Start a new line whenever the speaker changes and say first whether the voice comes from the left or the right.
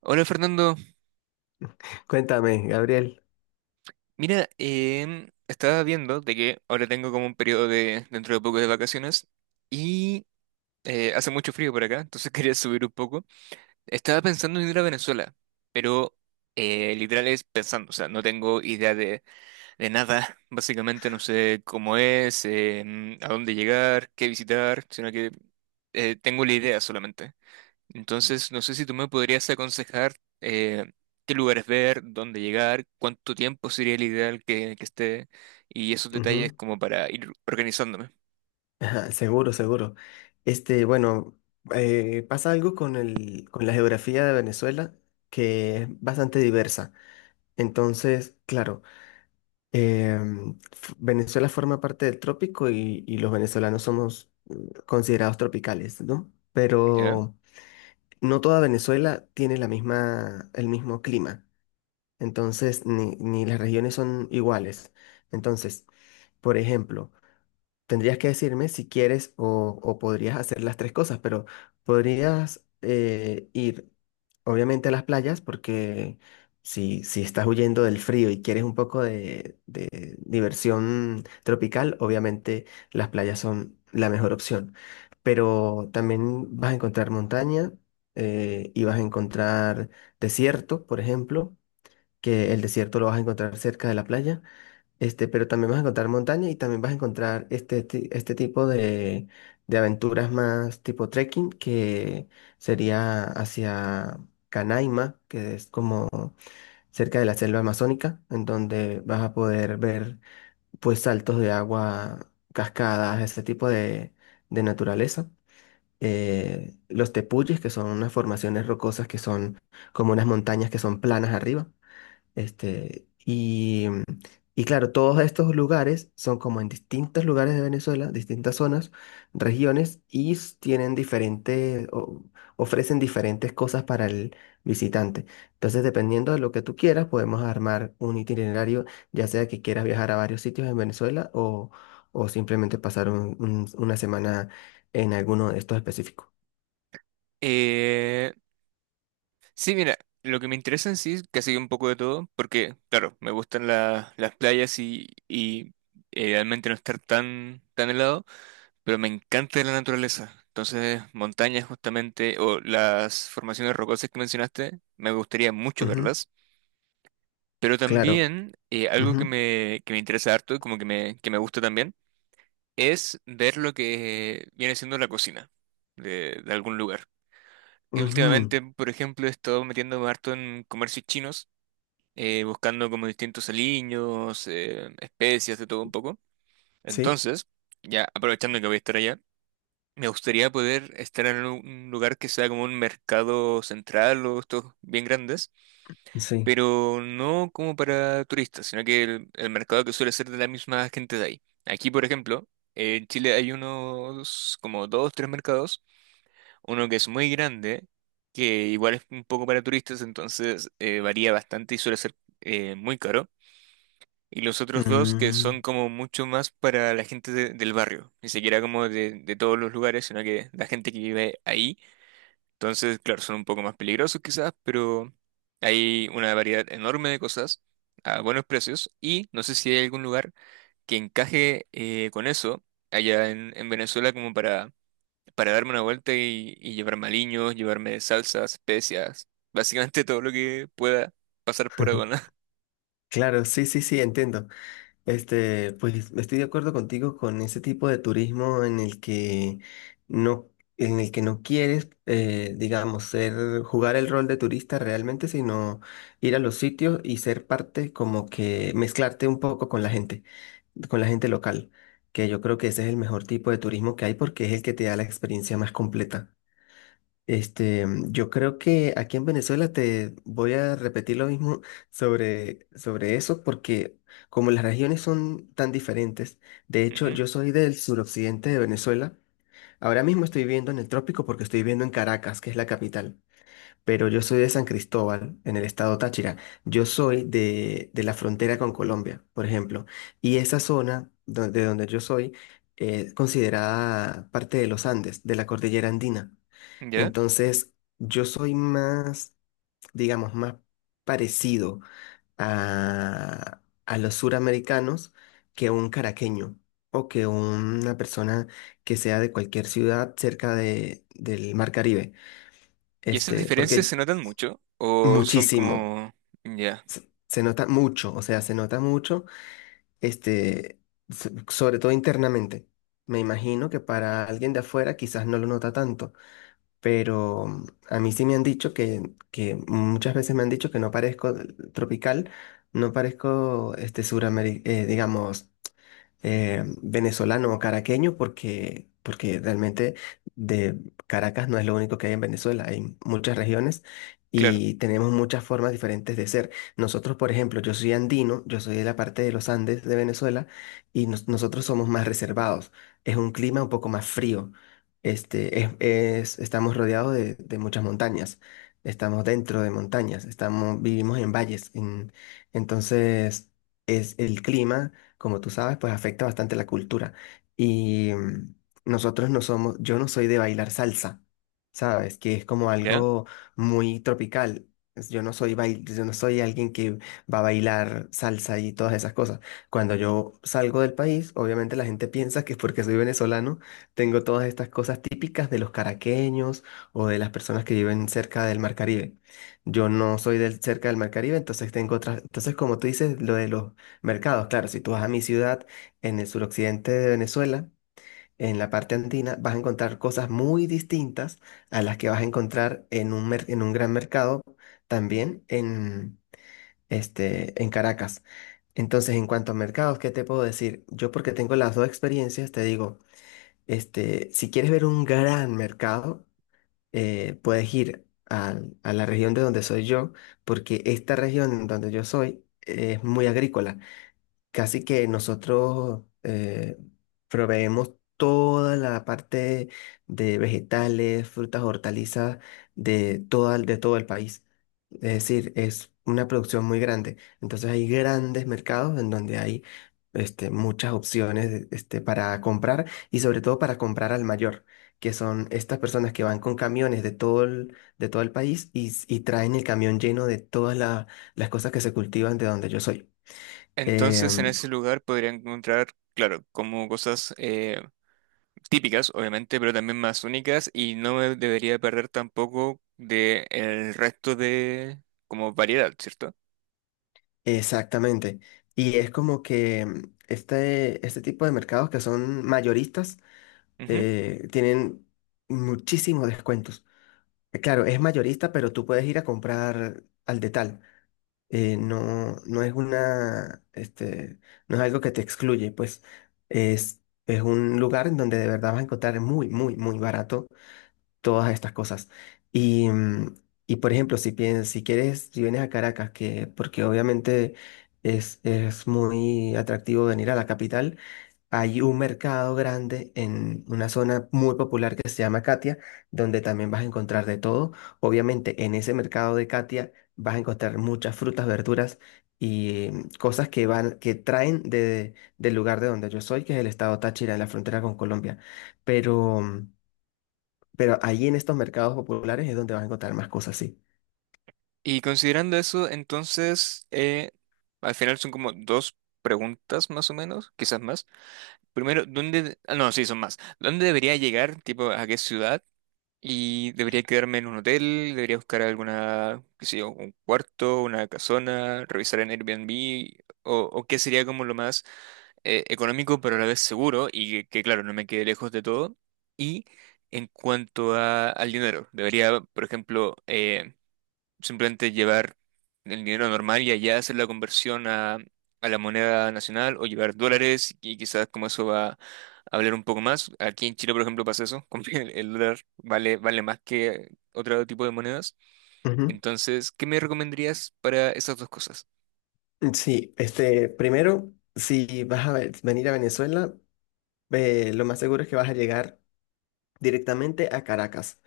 right: Hola Fernando,
left: Cuéntame, Gabriel.
right: mira, estaba viendo de que ahora tengo como un periodo de dentro de poco de vacaciones y hace mucho frío por acá, entonces quería subir un poco. Estaba pensando en ir a Venezuela, pero literal es pensando, o sea, no tengo idea de nada, básicamente no sé cómo es, a dónde llegar, qué visitar, sino que tengo la idea solamente. Entonces, no sé si tú me podrías aconsejar eh, qué lugares ver, dónde llegar, cuánto tiempo sería el ideal que esté y esos detalles
left: Ujú.
right: como para ir organizándome.
left: Ajá, seguro, seguro. Bueno, pasa algo con con la geografía de Venezuela que es bastante diversa. Entonces, claro, Venezuela forma parte del trópico y los venezolanos somos considerados tropicales, ¿no?
right: ¿Ya?
left: Pero no toda Venezuela tiene la misma, el mismo clima. Entonces, ni las regiones son iguales. Entonces, por ejemplo, tendrías que decirme si quieres o podrías hacer las tres cosas, pero podrías ir obviamente a las playas porque si estás huyendo del frío y quieres un poco de diversión tropical, obviamente las playas son la mejor opción. Pero también vas a encontrar montaña y vas a encontrar desierto, por ejemplo, que el desierto lo vas a encontrar cerca de la playa. Pero también vas a encontrar montaña y también vas a encontrar este tipo de aventuras más tipo trekking, que sería hacia Canaima, que es como cerca de la selva amazónica, en donde vas a poder ver pues saltos de agua, cascadas, ese tipo de naturaleza. Los tepuyes, que son unas formaciones rocosas que son como unas montañas que son planas arriba. Este, y, y claro, todos estos lugares son como en distintos lugares de Venezuela, distintas zonas, regiones, y tienen diferentes, ofrecen diferentes cosas para el visitante. Entonces, dependiendo de lo que tú quieras, podemos armar un itinerario, ya sea que quieras viajar a varios sitios en Venezuela o simplemente pasar una semana en alguno de estos específicos.
right: Eh, sí, mira, lo que me interesa en sí es casi un poco de todo, porque, claro, me gustan las playas y realmente no estar tan, tan helado, pero me encanta la naturaleza. Entonces, montañas justamente, o las formaciones rocosas que mencionaste, me gustaría mucho
left: Ujú,
right: verlas. Pero
left: claro.
right: también algo que
left: Ujú,
right: me, que me interesa harto y como que me gusta también es ver lo que viene siendo la cocina de algún lugar. Y
left: ujú,
right: últimamente, por ejemplo, he estado metiéndome harto en comercios chinos, buscando como distintos aliños, especias, de todo un poco.
left: sí,
right: Entonces, ya aprovechando que voy a estar allá, me gustaría poder estar en un lugar que sea como un mercado central o estos bien grandes,
left: sí.
right: pero no como para turistas, sino que el mercado que suele ser de la misma gente de ahí. Aquí, por ejemplo, en Chile hay unos como dos, tres mercados, uno que es muy grande, que igual es un poco para turistas, entonces varía bastante y suele ser muy caro. Y los otros dos que son
left: Mm.
right: como mucho más para la gente del barrio, ni siquiera como de todos los lugares, sino que la gente que vive ahí. Entonces, claro, son un poco más peligrosos quizás, pero hay una variedad enorme de cosas a buenos precios y no sé si hay algún lugar que encaje con eso allá en Venezuela como para darme una vuelta y llevarme aliños, llevarme salsas, especias, básicamente todo lo que pueda pasar por aduana.
left: Claro, sí, sí, sí, entiendo. Pues estoy de acuerdo contigo con ese tipo de turismo en el que no, en el que no quieres, digamos, ser, jugar el rol de turista realmente, sino ir a los sitios y ser parte, como que mezclarte un poco con la gente local, que yo creo que ese es el mejor tipo de turismo que hay porque es el que te da la experiencia más completa. Yo creo que aquí en Venezuela te voy a repetir lo mismo sobre eso, porque como las regiones son tan diferentes, de hecho
right: Ujú.
left: yo soy del suroccidente de Venezuela, ahora mismo estoy viviendo en el trópico porque estoy viviendo en Caracas, que es la capital, pero yo soy de San Cristóbal, en el estado Táchira, yo soy de la frontera con Colombia, por ejemplo, y esa zona de donde yo soy es considerada parte de los Andes, de la cordillera andina.
right: ¿Ya?
left: Entonces, yo soy más, digamos, más parecido a, a los suramericanos que un caraqueño o que una persona que sea de cualquier ciudad cerca del Mar Caribe.
right: ¿Y esas
left: Este,
right: diferencias se
left: porque
right: notan mucho? ¿O son
left: muchísimo,
right: como... Ya,
left: se nota mucho, o sea, se nota mucho, este, sobre todo internamente. Me imagino que para alguien de afuera quizás no lo nota tanto pero a mí sí me han dicho que muchas veces me han dicho que no parezco tropical, no parezco este suramericano, digamos venezolano o caraqueño porque realmente de Caracas no es lo único que hay en Venezuela, hay muchas regiones
right: claro,
left: y tenemos muchas formas diferentes de ser. Nosotros, por ejemplo, yo soy andino, yo soy de la parte de los Andes de Venezuela y nosotros somos más reservados, es un clima un poco más frío. Estamos rodeados de muchas montañas, estamos dentro de montañas, estamos, vivimos en valles, entonces es el clima como tú sabes, pues afecta bastante la cultura. Y nosotros no somos, yo no soy de bailar salsa, ¿sabes? Que es como
right: ¿ya?
left: algo muy tropical. Yo no soy bail, yo no soy alguien que va a bailar salsa y todas esas cosas. Cuando yo salgo del país, obviamente la gente piensa que es porque soy venezolano, tengo todas estas cosas típicas de los caraqueños o de las personas que viven cerca del Mar Caribe. Yo no soy cerca del Mar Caribe, entonces tengo otras, entonces como tú dices, lo de los mercados, claro, si tú vas a mi ciudad en el suroccidente de Venezuela, en la parte andina, vas a encontrar cosas muy distintas a las que vas a encontrar en en un gran mercado también en, en Caracas. Entonces, en cuanto a mercados, ¿qué te puedo decir? Yo porque tengo las dos experiencias, te digo, si quieres ver un gran mercado, puedes ir a la región de donde soy yo, porque esta región donde yo soy es muy agrícola. Casi que nosotros proveemos toda la parte de vegetales, frutas, hortalizas de toda, de todo el país. Es decir, es una producción muy grande. Entonces hay grandes mercados en donde hay muchas opciones para comprar y sobre todo para comprar al mayor, que son estas personas que van con camiones de todo el país y, y traen el camión lleno de todas las cosas que se cultivan de donde yo soy.
right: Entonces en
left: Em,
right: ese lugar podría encontrar, claro, como cosas típicas, obviamente, pero también más únicas y no me debería perder tampoco de el resto de como variedad, ¿cierto?
left: Exactamente. Y es como que este tipo de mercados que son mayoristas
right: Ujú.
left: tienen muchísimos descuentos. Claro, es mayorista, pero tú puedes ir a comprar al detal. No, no es una, no es algo que te excluye, pues es, es un lugar en donde de verdad vas a encontrar muy, muy, muy barato todas estas cosas. Y, y por ejemplo, si piensas, si quieres, si vienes a Caracas, que, porque obviamente es muy atractivo venir a la capital, hay un mercado grande en una zona muy popular que se llama Catia, donde también vas a encontrar de todo. Obviamente, en ese mercado de Catia vas a encontrar muchas frutas, verduras y cosas que van, que traen de, del lugar de donde yo soy, que es el estado Táchira, en la frontera con Colombia. Pero pero allí en estos mercados populares es donde vas a encontrar más cosas así.
right: Y considerando eso, entonces, al final son como dos preguntas más o menos, quizás más. Primero, ¿dónde? Ah, no, sí, son más. ¿Dónde debería llegar? Tipo, ¿a qué ciudad? Y debería quedarme en un hotel, debería buscar alguna, qué sé yo, un cuarto, una casona, revisar en Airbnb, o qué sería como lo más económico, pero a la vez seguro y que, claro, no me quede lejos de todo. Y en cuanto al dinero, debería, por ejemplo, simplemente llevar el dinero normal y allá hacer la conversión a la moneda nacional o llevar dólares y quizás como eso va a hablar un poco más. Aquí en Chile, por ejemplo, pasa eso, como que el dólar vale, vale más que otro tipo de monedas.
left: Ujú.
right: Entonces, ¿qué me recomendarías para esas dos cosas?
left: Sí, primero, si vas a venir a Venezuela, lo más seguro es que vas a llegar directamente a Caracas.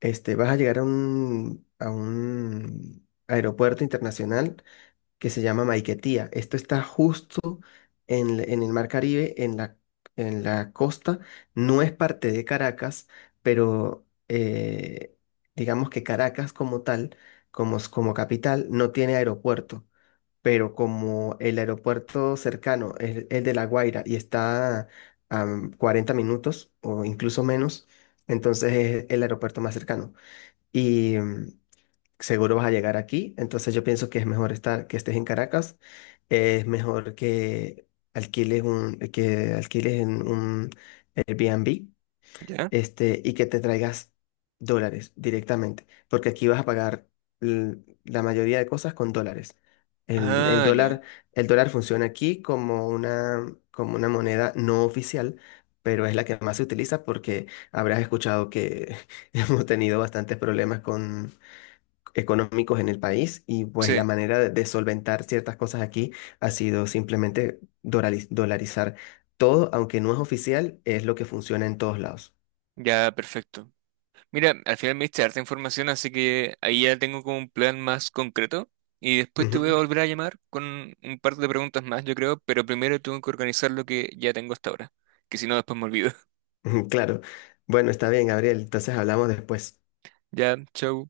left: Vas a llegar a un aeropuerto internacional que se llama Maiquetía. Esto está justo en el Mar Caribe, en la costa. No es parte de Caracas, pero digamos que Caracas como tal, como, como capital, no tiene aeropuerto. Pero como el aeropuerto cercano es el de La Guaira y está a 40 minutos o incluso menos, entonces es el aeropuerto más cercano seguro vas a llegar aquí, entonces yo pienso que es mejor estar, que estés en Caracas, es mejor que alquiles que alquiles en un Airbnb,
right: ¿Ya?
left: y que te traigas dólares directamente, porque aquí vas a pagar l- la mayoría de cosas con dólares. El
right: Ah, ya.
left: dólar, el dólar funciona aquí como una moneda no oficial, pero es la que más se utiliza porque habrás escuchado que hemos tenido bastantes problemas económicos en el país y pues la
right: Sí,
left: manera de solventar ciertas cosas aquí ha sido simplemente dolarizar todo, aunque no es oficial, es lo que funciona en todos lados.
right: ya, perfecto. Mira, al final me diste harta información, así que ahí ya tengo como un plan más concreto. Y después te voy a
left: Ujú,
right: volver a llamar con un par de preguntas más, yo creo, pero primero tengo que organizar lo que ya tengo hasta ahora, que si no después me olvido.
left: ujú, claro. Bueno, está bien, Gabriel. Entonces hablamos después.
right: Ya, chau.